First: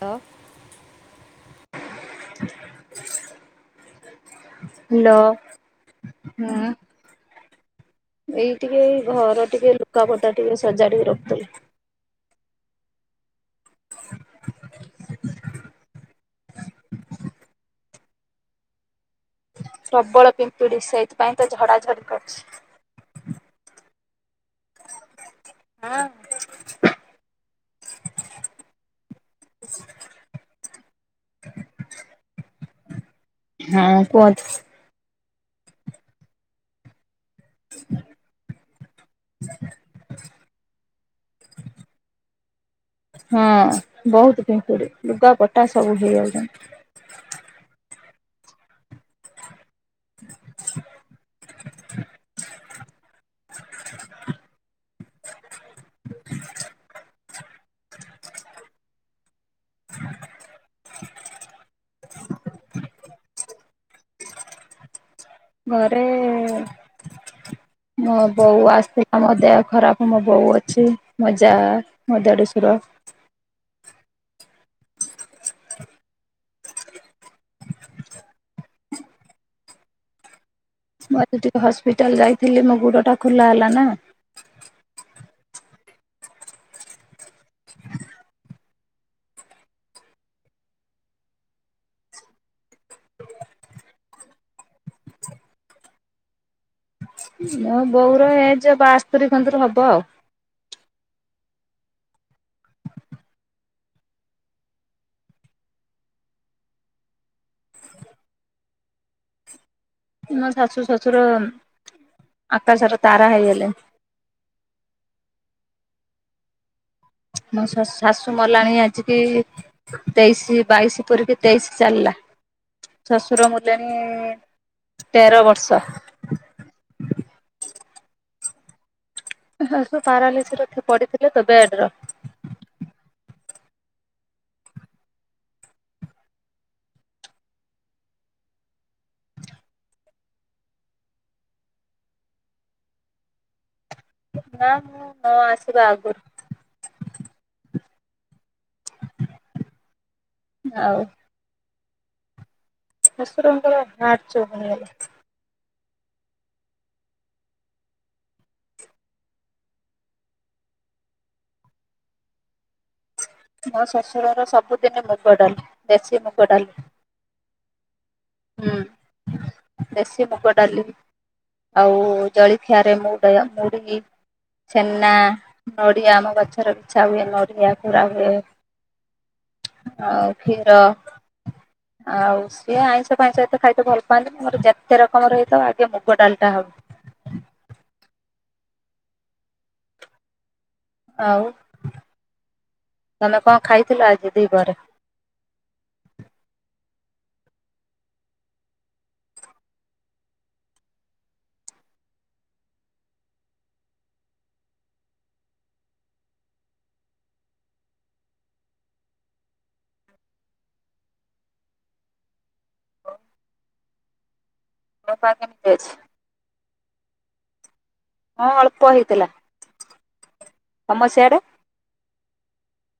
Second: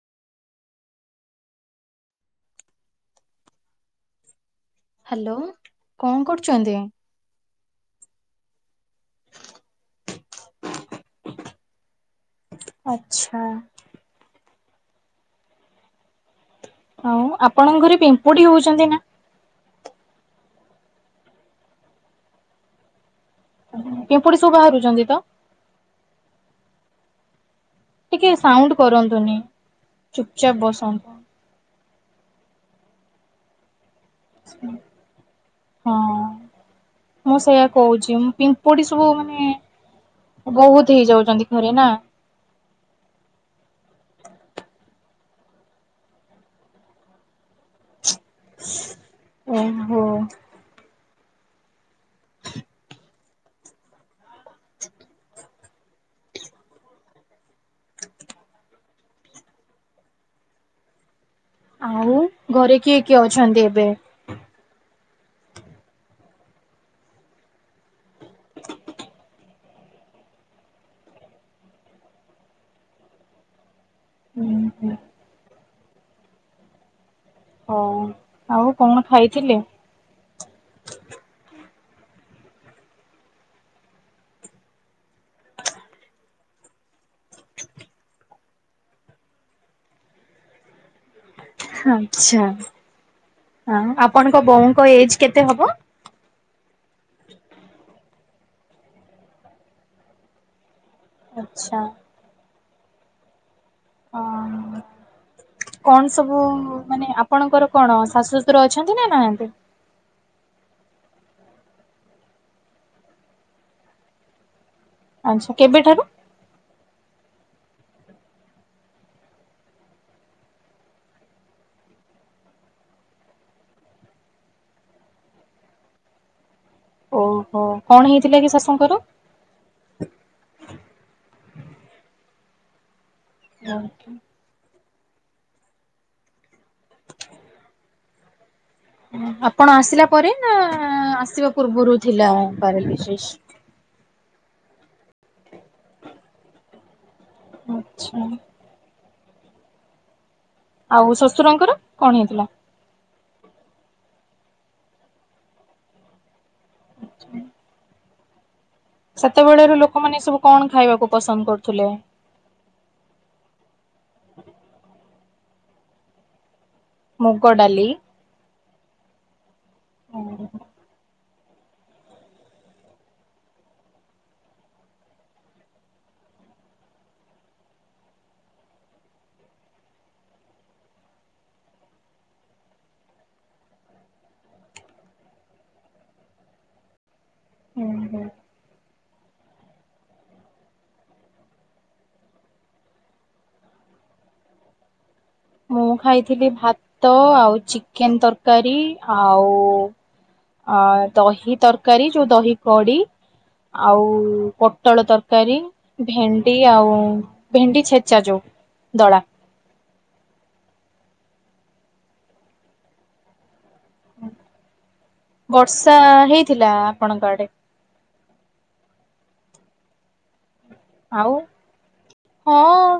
Hello. Hello hello କଣ କରୁଛନ୍ତି? ହୁଁ। ଏଇ ଟିକେଇ ଘର ଟିକେ ଲୁଗାପଟା ଟିକେ ସଜାଡିକି ରଖୁଥିଲି। ଆଛା। ଆଉ ଆପଣଙ୍କ ଘରେ ପିମ୍ପୁଡି ହଉଚନ୍ତି ନା? ପ୍ରବଳ ପିମ୍ପିଡି ସେଇଥିପାଇଁ ତ ଝଡାଝଡି କରୁଚି। ପିମ୍ପୁଡି ସବୁ ବାହାରୁଚନ୍ତି ତ? ହଁ। ଟିକେ ସାଉଣ୍ଡ୍ କରନ୍ତୁନି ଚୁପ୍ ଚାପ୍ ବସନ୍ତୁ। ହଁ କୁହନ୍ତୁ। ହଁ। ମୁଁ ସେଇଆ କହୁଚି ମୁଁ ପିମ୍ପୁଡି ସବୁ ମାନେ ବହୁତ୍ ଭର୍ତ୍ତି ହେଇଯାଉଚନ୍ତି ଘରେ ନା। ହଁ ବହୁତ୍ ପିମ୍ପୁଡ଼ି ଲୁଗାପଟା ସବୁ ହେଇଯାଉଚନ୍ତି। ଓହା। ଆଉ ଘରେ କିଏ କିଏ ଅଛନ୍ତି ଏବେ? ଘରେ ମ ବଉ ଆସି- ଆ-ମ ଦେହ ଖରାପ୍ ମ ବଉ ଅଛି ମ ଯା ମ ଦେଡୁସୁର ହୁଁ -ହୁଁ। ହଉ ଆଉ କଣ୍ ଖାଇଥିଲେ? ମୁଁ ଆଜି ଟିକେ ହସ୍ପିଟାଲ୍ ଯାଇଥିଲି ମ ଗୋଡ଼ଟା ଖୋଲା ହେଲା ନା। ଆଛା -ଆଉ ଆପଣଙ୍କ ବୋଉଙ୍କ ଏଜ୍ କେତେ ହବ? ମୋ ବଉର ଏଜ୍ ବାସ୍ତରି କନ୍ତର ହବ ଆଉ। ଆଚ୍ଛା। କଣ ସବୁ ମାନେ ଆପଣଙ୍କର କଣ ଶାଶୁ ଶଶୁର ଅଛନ୍ତି ନା ନାହାନ୍ତି? ମ ଶାଶୁ ଶଶୁର ଆକାଶର ତାରା ହେଇଗଲେଣି। ଆଛା କେବେଠାରୁ? ମ ଶାସ୍- ଶାଶୁ ମଲାଣୀ ଆଜି କି ତେଇଶି- ବାଇଶି ପୁରିକି ତେଇଶି ଚାଲିଲା। ଶଶୁର ମଲେଣି ତେର ବର୍ଷ। ଓହୋ କଣ ହେଇଥିଲା କି ଶାଶୁଙ୍କର? ଶାଶୁ ପାରାଲିସ୍ ର ପଡିଥିଲେ ତ ବେଡ୍ ର। [inaudible] ଆପଣ ଆସିଲା ପରେ ନା ଆଁ- ଆସିବା ପୂର୍ବରୁ ଥିଲା ପାରାଲିଶିଶ୍? ନା ମୁଁ ନ ଆସିବା ଆଗୁରୁ। ଆଛା। ଆଉ ଶଶୁରଙ୍କର କଣ୍ ହେଇଥିଲା? ଶଶୁରଙ୍କର ହାର୍ଟ ଚୋକ୍ ହେଇଗଲା। ଆଛା। ସେତେବେଳେର ଲୋକମାନେ ସବୁ କଣ ଖାଇବାକୁ ପସନ୍ଦ୍ କରୁଥିଲେ? ମ ଶଶୁରର ସବୁଦିନେ ମୁଗ ଡାଲି ଦେଶୀ ମୁଗ ଡାଲି। ମୁଗଡ଼ାଲି। ହୁଁ ହୁଁ ଦେଶୀ ମୁଗ ଡାଲିି। ଆଉ ଜଳଖିଆ ରେ ମୁଡୟ- ମୁଢି ଛେନା, ନଡିଆ ଆମ ଗଛର ବିଛା ହୁଏ ନଡ଼ିଆ ପୁରା ହୁଏ। ଆଉ କ୍ଷୀର ଆଉ ସିଏ ଆଇଁଷ ସେ ଆଇଁଷ ଏତେ ଖାଇତେ ଭଲ ପାଆନ୍ତିନି ମୋର ଯେତେ ରକମର ହେଇଥାଉ ଆଗେ ମୁଗ ଡାଲ୍ ଟା ହବ। ହୁଁ- ହୁଁ। ଆଉ ତମେ କଣ ଖାଇଥିଲ ଆଜି ଦି ପହରେ? ମୁଁ ଖାଇଥିଲି ଭାତ ଆଉ ଚିକେନ ତରକାରୀ ଆଉ ଅ ଦହି ତରକାରୀ ଯୋଉ ଦହି କଡି ଆଉ ପୋଟଳ ତରକାରୀ ଭେଣ୍ଡି ଆଉ ଭେଣ୍ଡି ଛେଚା ଯୋଉ ଦଳା। ଦେହ ପା କେମିତି ଅଛି? ବର୍ଷା ହେଇଥିଲା ଆପଣଙ୍କ ଆଡେ। ହଁ ଅଳ୍ପ ହେଇଥିଲା। ତମ ଆଉ ସିଆଡେ? ହଁ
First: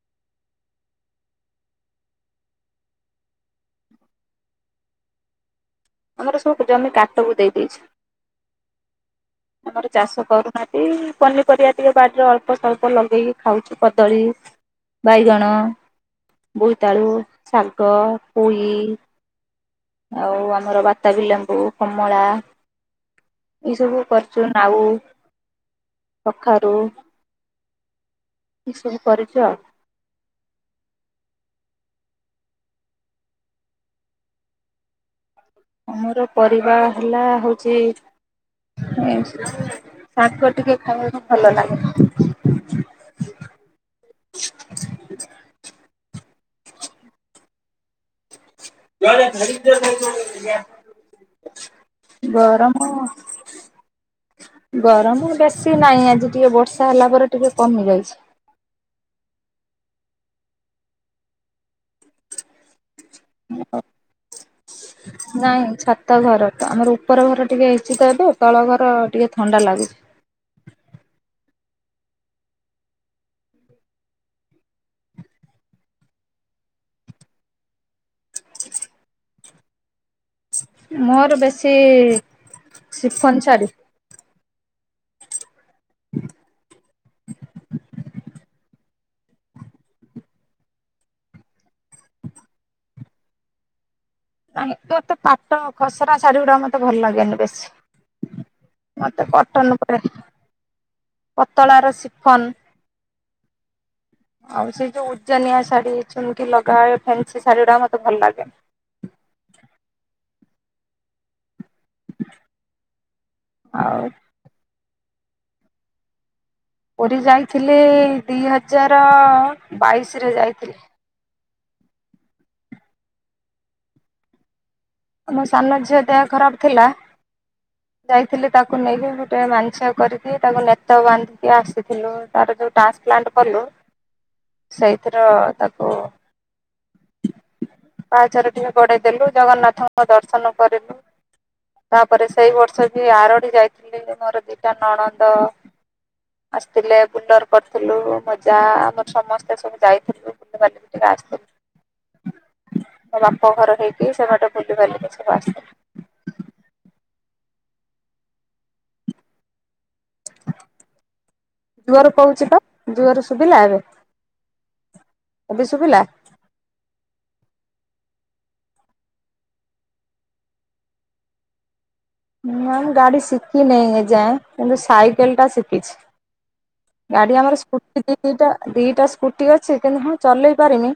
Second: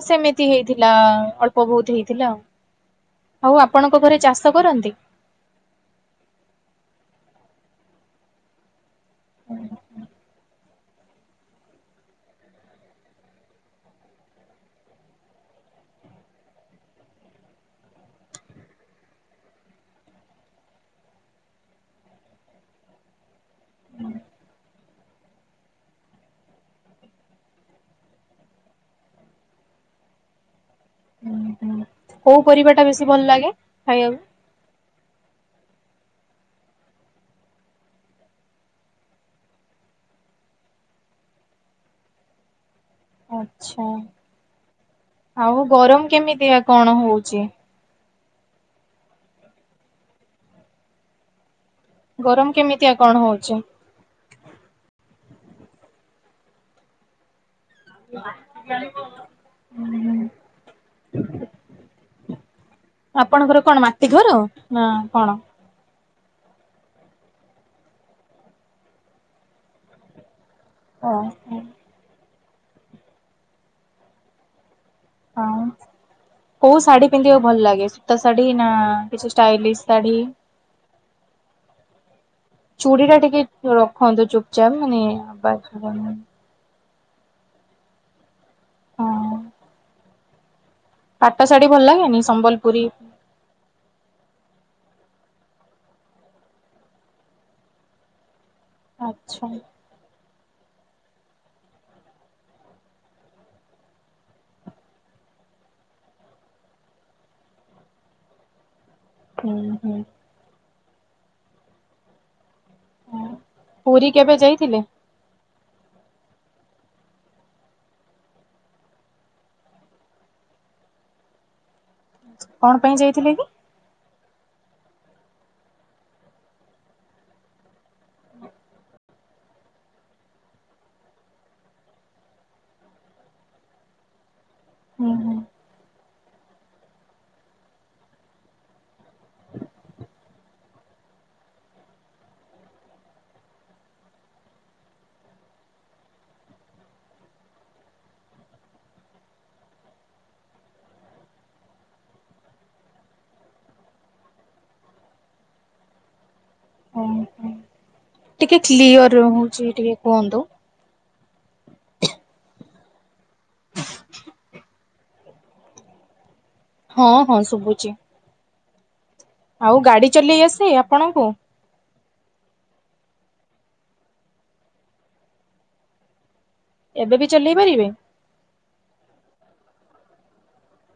ସେମିତି ହେଇଥିଲା ଅଳ୍ପ ବହୁତ ହେଇଥିଲା ଆଉ। ହଉ ଆପଣଙ୍କ ଘରେ ଚାଷ କରନ୍ତି। ଆମର ସବୁ ଜମି କାଟକୁ ଦେଇ ଦେଇଛୁ ଆମର ଚାଷ କରୁନୁ। ନିହାତି ପନିପରିବା ଟିକେ ବାଡିରେ ଅଳ୍ପ ସଳ୍ପ ଲଗେଇକି ଖାଉଛୁ କଦଳୀ ବାଇଗଣ ବୋଇତାଳୁ ଶାଗ ପୋଇ ଆଉ ଆମର ବାତାବି ଲେମ୍ବୁ କମଳା ଏ ସବୁ କରିଛୁ ନାଉ କଖାରୁ ଏ ସବୁ କରିଛୁ ଆଉ। ଉଁ ହୁଁ କୋଉ ପରିବା ଟା ବେଶୀ ଭଲ ଲାଗେ ଖାଇବାକୁ। ମୋର ପରିବା ହେଲା ହଉଚି ଶାଗ ଟିକେ ଖାଇବାକୁ ଭଲ ଲାଗେ। ହଁଁ [inaudible] ଆଛା ଆଉ ଗରମ କେମିତିଆ କଣ ହଉଛି? [unintelligible] ଗରମ। କେମିତିଆ କଣ ହଉଛି ଗରମ ବେଶୀ ନାହିଁ ଆଜି ଟିକେ ବର୍ଷା ହେଲା ପରେ ଟିକେ କମି ଯାଇଛି। ହୁଁ। ଆପଣଙ୍କର କଣ ମାଟି ଘର ନା କଣ? ନାଇଁ ଛାତ ତ ଘର ଆମର ଉପର ଘର ଟିକେ ହେଇଚିତ ଏବେ ତଳ ଘର ଟିକେ ଥଣ୍ଡା ଲାଗୁଛି। ଓ ହ। ଆଉ [inaudible] କୋଉ ଶାଢୀ ପିନ୍ଧିବାକୁ ଭଲ ଲାଗେ ସୂତା ଶାଢୀ ନା କିଛି ଷ୍ଟାଇଲିଶ ଶାଢ଼ୀ। ମୋର ବେଶୀ ଶିଫନ ଶାଢ଼ୀ। ହନ୍ତୁ ଚୁପଚାପ ମାନେ ଆବଜ୍ ହବର ନାହିଁ। [inaudible] ହଁ। ପାଟ ଶାଢୀ ଭଲ ଲାଗେନି ସମ୍ବଲପୁରୀ ନାଇଁ ତ ଏତେ ପାଟ ଖସରା ଶାଢୀ ଗୁଡା ମତେ ଭଲ ଲାଗେନି ବେଶୀ। ମତେ ଆଚ୍ଛା କଟନ ପରେ ପତଳା ର ସିଫନ। ଆଉ ସେ ଯୋଉ ଉଜନିଆ ଶାଢୀ ଅଛନ୍ତି ଚୁମକି ଲଗାଏ ଫେନ୍ସି ଶାଢୀ ଗୁଡ଼ା ମତେ ଭଲ ଲାଗେନି। ହୁଁ ହୁଁ। ଉଁ ଆଉ ପୁରୀ କେବେ ଯାଇଥିଲେ? ପୁରୀ ଯାଇଥିଲେ ଦି ହଜାର ବାଇଶିରେ ଯାଇଥିଲି। କଣ ପାଇଁ ଯାଇଥିଲେ କି? ମୋ ମୋ ସାନ ଝିଅ ଦେହ ଖରାପ ଥିଲା। ଯାଇଥିଲି ତାକୁ ନେଇକି ଗୋଟେ ମାନସିକ କରିକି ତାକୁ ନେତ ବାନ୍ଧିକି ଆସିଥିଲୁ। ତାର ଯୋଉ ଟ୍ରାନ୍ସପ୍ଲାଣ୍ଟ କଲୁ ହୁଁ ସେଇଥିର ହୁଁ ତାକୁ। ଓ ପାହାଚର ଟିକେ ଗଢେଇ ଦେଲୁ ଜଗନ୍ନାଥ। ଙ୍କ ଦର୍ଶନ କରିଲୁ। ତାପରେ ସେଇ ବର୍ଷ ବି ଆରଡ଼ି ଯାଇଥିଲି ମୋର ଦିଟା ନଣନ୍ଦ। ଆସିଥିଲେ ବୁଲର କରିଥିଲୁ ମଜା ଆମର ସମସ୍ତେ ସବୁ ଯାଇଥିଲୁ। [unintelligible] ଆସିଥିଲି ମୋ ବାପା ଘର ସେଇଠି ସେବାଟ ବୁଲି ବାଲିକି ସବୁ ଆସିଥିଲୁ। ହୁଁ ହୁଁ। ଟିକେ କ୍ଲିଅର ରହୁଛି ଟିକେ କୁହନ୍ତୁ। ଜୁଆର କହୁଛି ତ ଜୁଅରେ ଶୁଭିଲା ଏବେ? ଏବେ ଶୁଭିଲା। ହଁ ହଁ ଶୁଭୁଛି ଆଉ ଗାଡି ଚଲେଇ ଆସି ଆପଣଙ୍କୁ? ମ ଗାଡି ଶିଖିିନହିଁ ଏଯାଏଁ କିନ୍ତୁ ସାଇକେଲ ଟା ଶିଖିଛି। ଏବେ ବି ଗାଡି ଚଲେଇ ଆମର ପାରିବେ? ସ୍କୁଟି ଦିଟା ଦିଟା ସ୍କୁଟି ଅଛି କିନ୍ତୁ ମୁ ଚଲେଇ ପାରିନି।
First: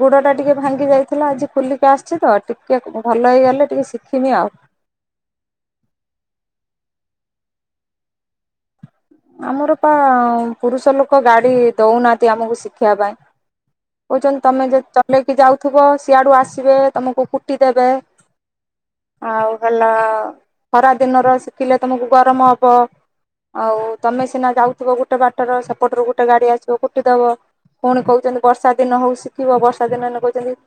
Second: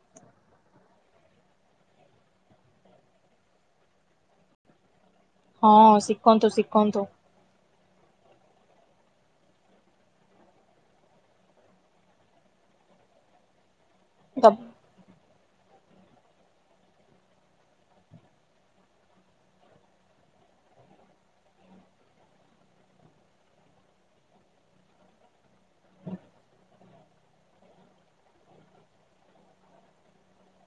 ଗୁଡ଼ଟା ଟିକିେ ଭାଙ୍ଗି ଯାଇଥିଲା ଆଜି ବୁଲିକି ଆସିଛି ତ ଟିକିେ ଭଲ ହେଇଗଲେ ଟିକେ ଶିଖିମି ଆଉ। ହଁ ଶିଖନ୍ତୁ ଶିଖନ୍ତୁ। ଆମର ପା ପୁରୁଷ ଲୋକ ଗାଡି ଦଉନାହାନ୍ତି ଆମକୁ ଶିଖିବା ପାଇଁ। କହୁଛନ୍ତି ତମେ ଯେ ଚଲେଇକି ଯାଉଥିବ ସିଆଡୁ ଆସିବେ ତମକୁ କୁଟି ଦେବେ। ଆଉ ହେଲା ଖରା ଦିନର ଶିଖିଲେ ତମକୁ ଗରମ ହବ। ଆଉ ତମେ ସିନା ଯାଉଥିବ ଗୋଟେ ବାଟର ସେପଟରୁ ଗୋଟେ ଗାଡି ଆସିବ ଗୋଠେ ଦବ। ପୁଣି କହୁଛନ୍ତି ବର୍ଷା ଦିନ ହଉ ଶିଖିବ ବର୍ଷା ଦିନ ହେଲେ କହୁଛନ୍ତି।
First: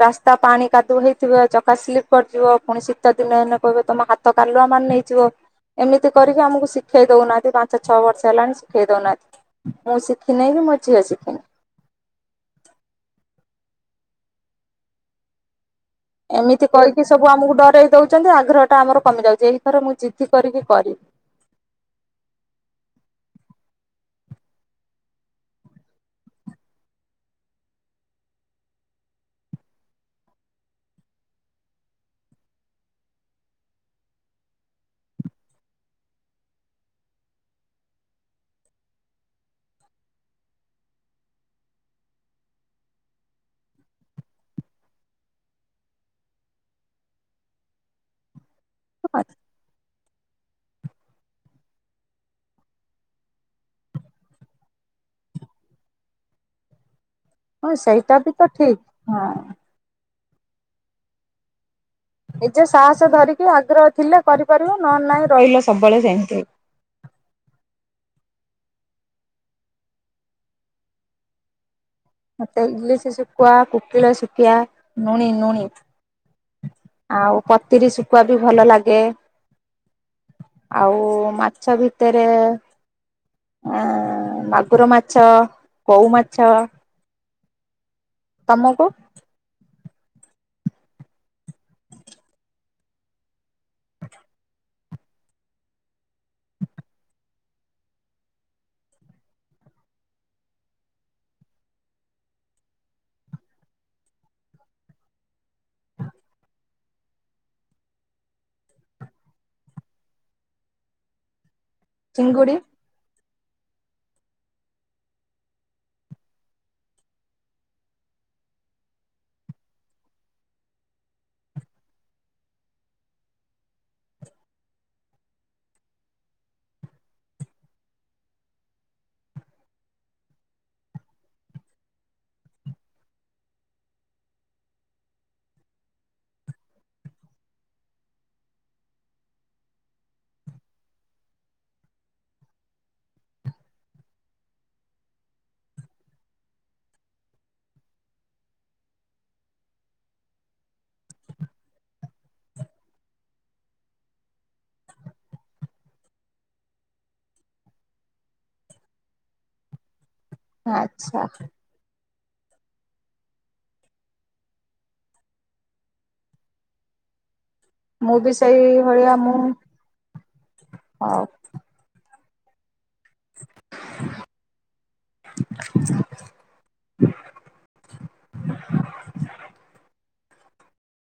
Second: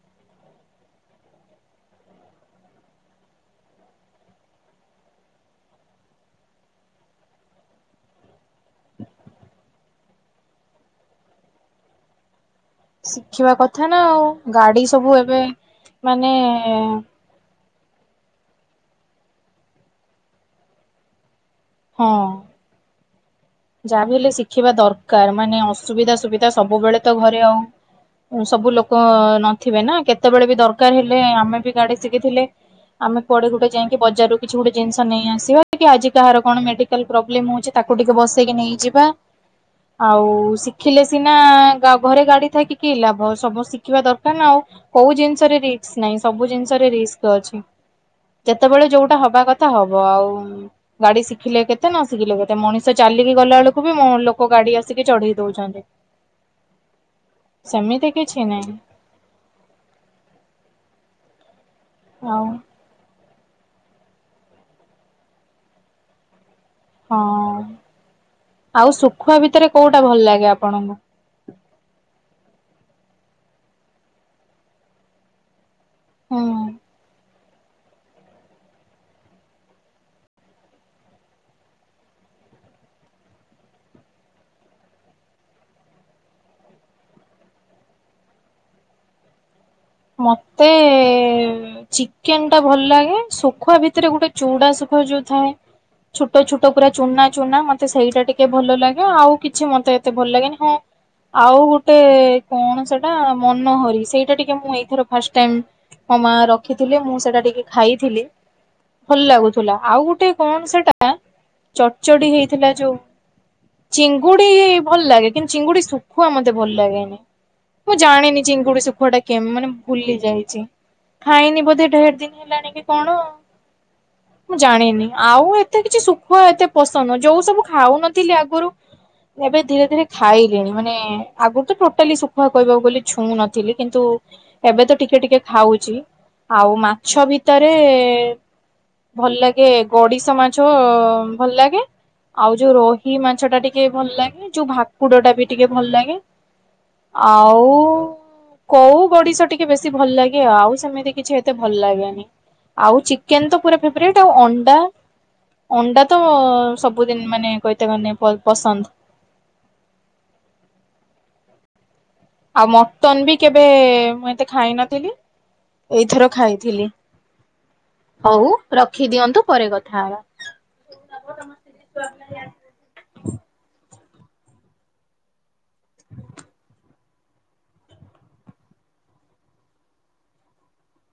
ରାସ୍ତା ପାଣି କାଦୁଅ ହେଇଥିବେ, ଚକା ସ୍ଲିପ କରୁଥିବ ପୁଣି ଶୀତ ଦିନ ଦିନ କହିବେ ତମ ହାତ କାଲୁଆ ମାନ ନେଇଯିବ ଏମିତି କରିକି ଆମକୁ ଶିଖେଇ ଦଉନାହାନ୍ତି ବା ଆଚଛ ଛଅ ବର୍ଷ ହେଲାଣି ଶିଖେଇ ଦଉନାହାନ୍ତି ମୁଁ ଶିଖିିନହିଁ କି ମୋ ଝିଅ ଶିଖିନି। ଶିଖିବା କଥା ନା ଆଉ ଗାଡି ସବୁ ଏବେ। ମାନେ ଏମିତି କହିକି ସବୁ ଆମକୁ ଡରେଇ ଦଉଛନ୍ତି, ଆଗ୍ରହଟା ଆମର କମି ଯାଉଛି ଏଇଥର ମୁଁ ଜିତି କରିକି କରିବି। ହଁ। ଯାହା ବି ହେଲେ ଶିଖିବା ଦରକାର ମାନେ ଅସୁବିଧା ସୁବିଧା ସବୁବେଳେ ତ ଘରେ ଆଉ। ସବୁ ଲୋକ ନଥିବେ ନା କେତେବେଳେ ବି ଦରକାର ହେଲେ ଆମେ ବି ଗାଡି ଶିଖିଥିଲେ ଆମେ କୁଆଡ଼େ ଗୋଟେ ଯାଇକି ବଜାରରୁ କିଛି ଗୋଟେ ଜିନିଷ ନେଇ ଆସିବା କି ଆଜି କାହାର କଣ ମେଡି ପ୍ରବ୍ଲେମ ହଉଛି ତାକୁ ଟିକେ ବସେଇକି ନେଇଯିବା। ଆଉ ଶିଖିଲେ ସିନା ଘରେ ଗାଡି ଥକ କି ଲାଭ ସମସ୍ତେ ଶିଖିବା ଦରକାର ନା ଆଉ। କୋଉ ଜିନିଷରେ ରିସ୍କ ନାହିଁ ସବୁ ଜିନିଷରେ ରିସ୍କ ଅଛି। [inaudible] ଯେତେବେଳେ ଯୋଉଟା ହବା କଥା ହବ ଆଉ ଗାଡି ଶିଖିଲେ କେତେ ନ ଶିଖିଲେ କେତେ ମଣିଷ। ଚାଲିକି ଗଲା ବେଳକୁ ବି ମୋ ଲୋକ ଗାଡି ଆସିକି ଚଢେଇ ଦଉଛନ୍ତି। ହଁ ସେମିତି ସେଇଟା ବି କିଛି ତ ନାହିଁ ଠିକ ହଁ। ଆଉ ନିଜେ ସାହସ ଧରିକି ଆଗ୍ରହ ଥିଲେ କରିପାରିବ ନ ନାଇଁ ରହିଲ ସବୁବେଳେ ସେମତି। ହଁ ଆଉ ଶୁଖୁଆ ଭିତରେ କୋଉଟା ଭଲ ଲାଗେ ଆପଣଙ୍କୁ? ମତେ ଇଲିସ ଶ ସୁଖିବା କୁକିଳ ସୁଖିଆ ନୁଣିି ନୁଣି। ହୁଁ। ଆଉ ପତିରି ଶୁଖୁଆ ବି ଭଲ ଲାଗେ। ଆଉ ମାଛ ଭିତରେ ଆ ମାଗୁର ମାଛ କଉ ମାଛ। ତମକୁ? ମତେ ଚିକେନ ଟା ଭଲ ଲାଗେ, ଶୁଖୁଆ ଭିତରେ ଗୋଟେ ଚଉଡା ଶୁଖୁଆ ଯୋଉ ଥାଏ। ଛୋଟ ଛୋଟ ପୁରା ଚୁନା ଚୁନା ମତେ ସେଇଟା ଟିକେ ଭଲ ଲାଗେ ଆଉ କିଛି ମତେ ଏତେ ଭଲ ଲାଗେନି ହଁ। ଆଉ ଗୋଟେ କଣ ସେଟା ମନହରି ସେଇଟା ଟିକେ ମୁଁ ଏଇ ଏଥର ଫାଷ୍ଟ ଟାଇମ୍ ମୋ ମା ରଖିଥିଲେ ମୁଁ ସେଟା ଟିକେ ଖାଇଥିଲି ଭଲ ଲାଗୁଥିଲା ଆଉ ଚଡ଼ଚଡି ଚିଙ୍ଗୁଡି ହେଇଥିଲା ଯୋଉ? ଚିଙ୍ଗୁଡି ଭଲ ଲାଗେ କିନ୍ତୁ ଚିଙ୍ଗୁଡି ଶୁଖୁଆ ମତେ ଭଲ ଲାଗେନି ମୁଁ ଜାଣିନି ଚିଙ୍ଗୁଡି ସୁଖୁଆ ଟା କେମ୍ ମାନେ ଭୁଲି ଯାଇଛି ଖାଇନି ବୋଧେ ଢେର୍ ଦିନି ହେଲାଣି କି କଣ? [inaudible] ମୁଁ ଜାଣିନି ଆଉ ଏତେ କିଛି ଶୁଖୁଆ ଏତେ ପସନ୍ଦ ଯୋଉ ସବୁ ଖାଉନଥିଲି ଆଗରୁ ଏବେ ଧୀରେ ଧୀରେ ଖାଇଲିଣି ମାନେ ଆଗରୁ ତ ଟୋଟାଲି ଶୁଖୁଆ କହିବାକୁ ଗଲେ ଛୁଉଁ ନଥିଲି କିନ୍ତୁ। ଏବେ ତ ଟିକେ ଟିକେ ଖାଉଛି ଆଉ ମାଛ ଭିତରେ। ଭଲ ଲାଗେ ଗଡିସ୍ ମାଛ ଭଲ ଲାଗେ। ଆଉ ଯୋଉ ରୋହି ମାଛ ଟା ଟିକେ ଭଲ ଲାଗେ ଯୋଉ ଭାକୁଡ ଟା ବି ଟିକେ ଭଲ ଲାଗେ। ଆଉ କଉ, ଗଡ଼ିସ ଟି ଟିକେ ବେଶୀ ଭଲ ଲାଗେ ଆଉ ସେମିତି କିଛି ଏତେ ଭଲ ଲାଗେନି। ଆଉ ଚିକେନ୍ ତ ପୁରା ଫେବରେଟ୍ ଆଉ ଅଣ୍ଡା। ଅଣ୍ଡା ତ ସବୁଦିନି ମାନେ କହିତେ ଗନେ ପ-ପସନ୍ଦ। ହଁ ଆଚ୍ଛା। ଆଉ ମଟନ୍ ବି କେବେ ମୁଁ ଏତେ ଖାଇ ନଥିଲି। ଏଇଥର ଖାଇଥିଲି। ମୁଁ ବି ହଉ ସେଇ ଭଳିଆ ମୁଁ ରଖିଦିଅନ୍ତୁ ପରେ କଥା ହବା। ହଉ [inaudible] [inaudible]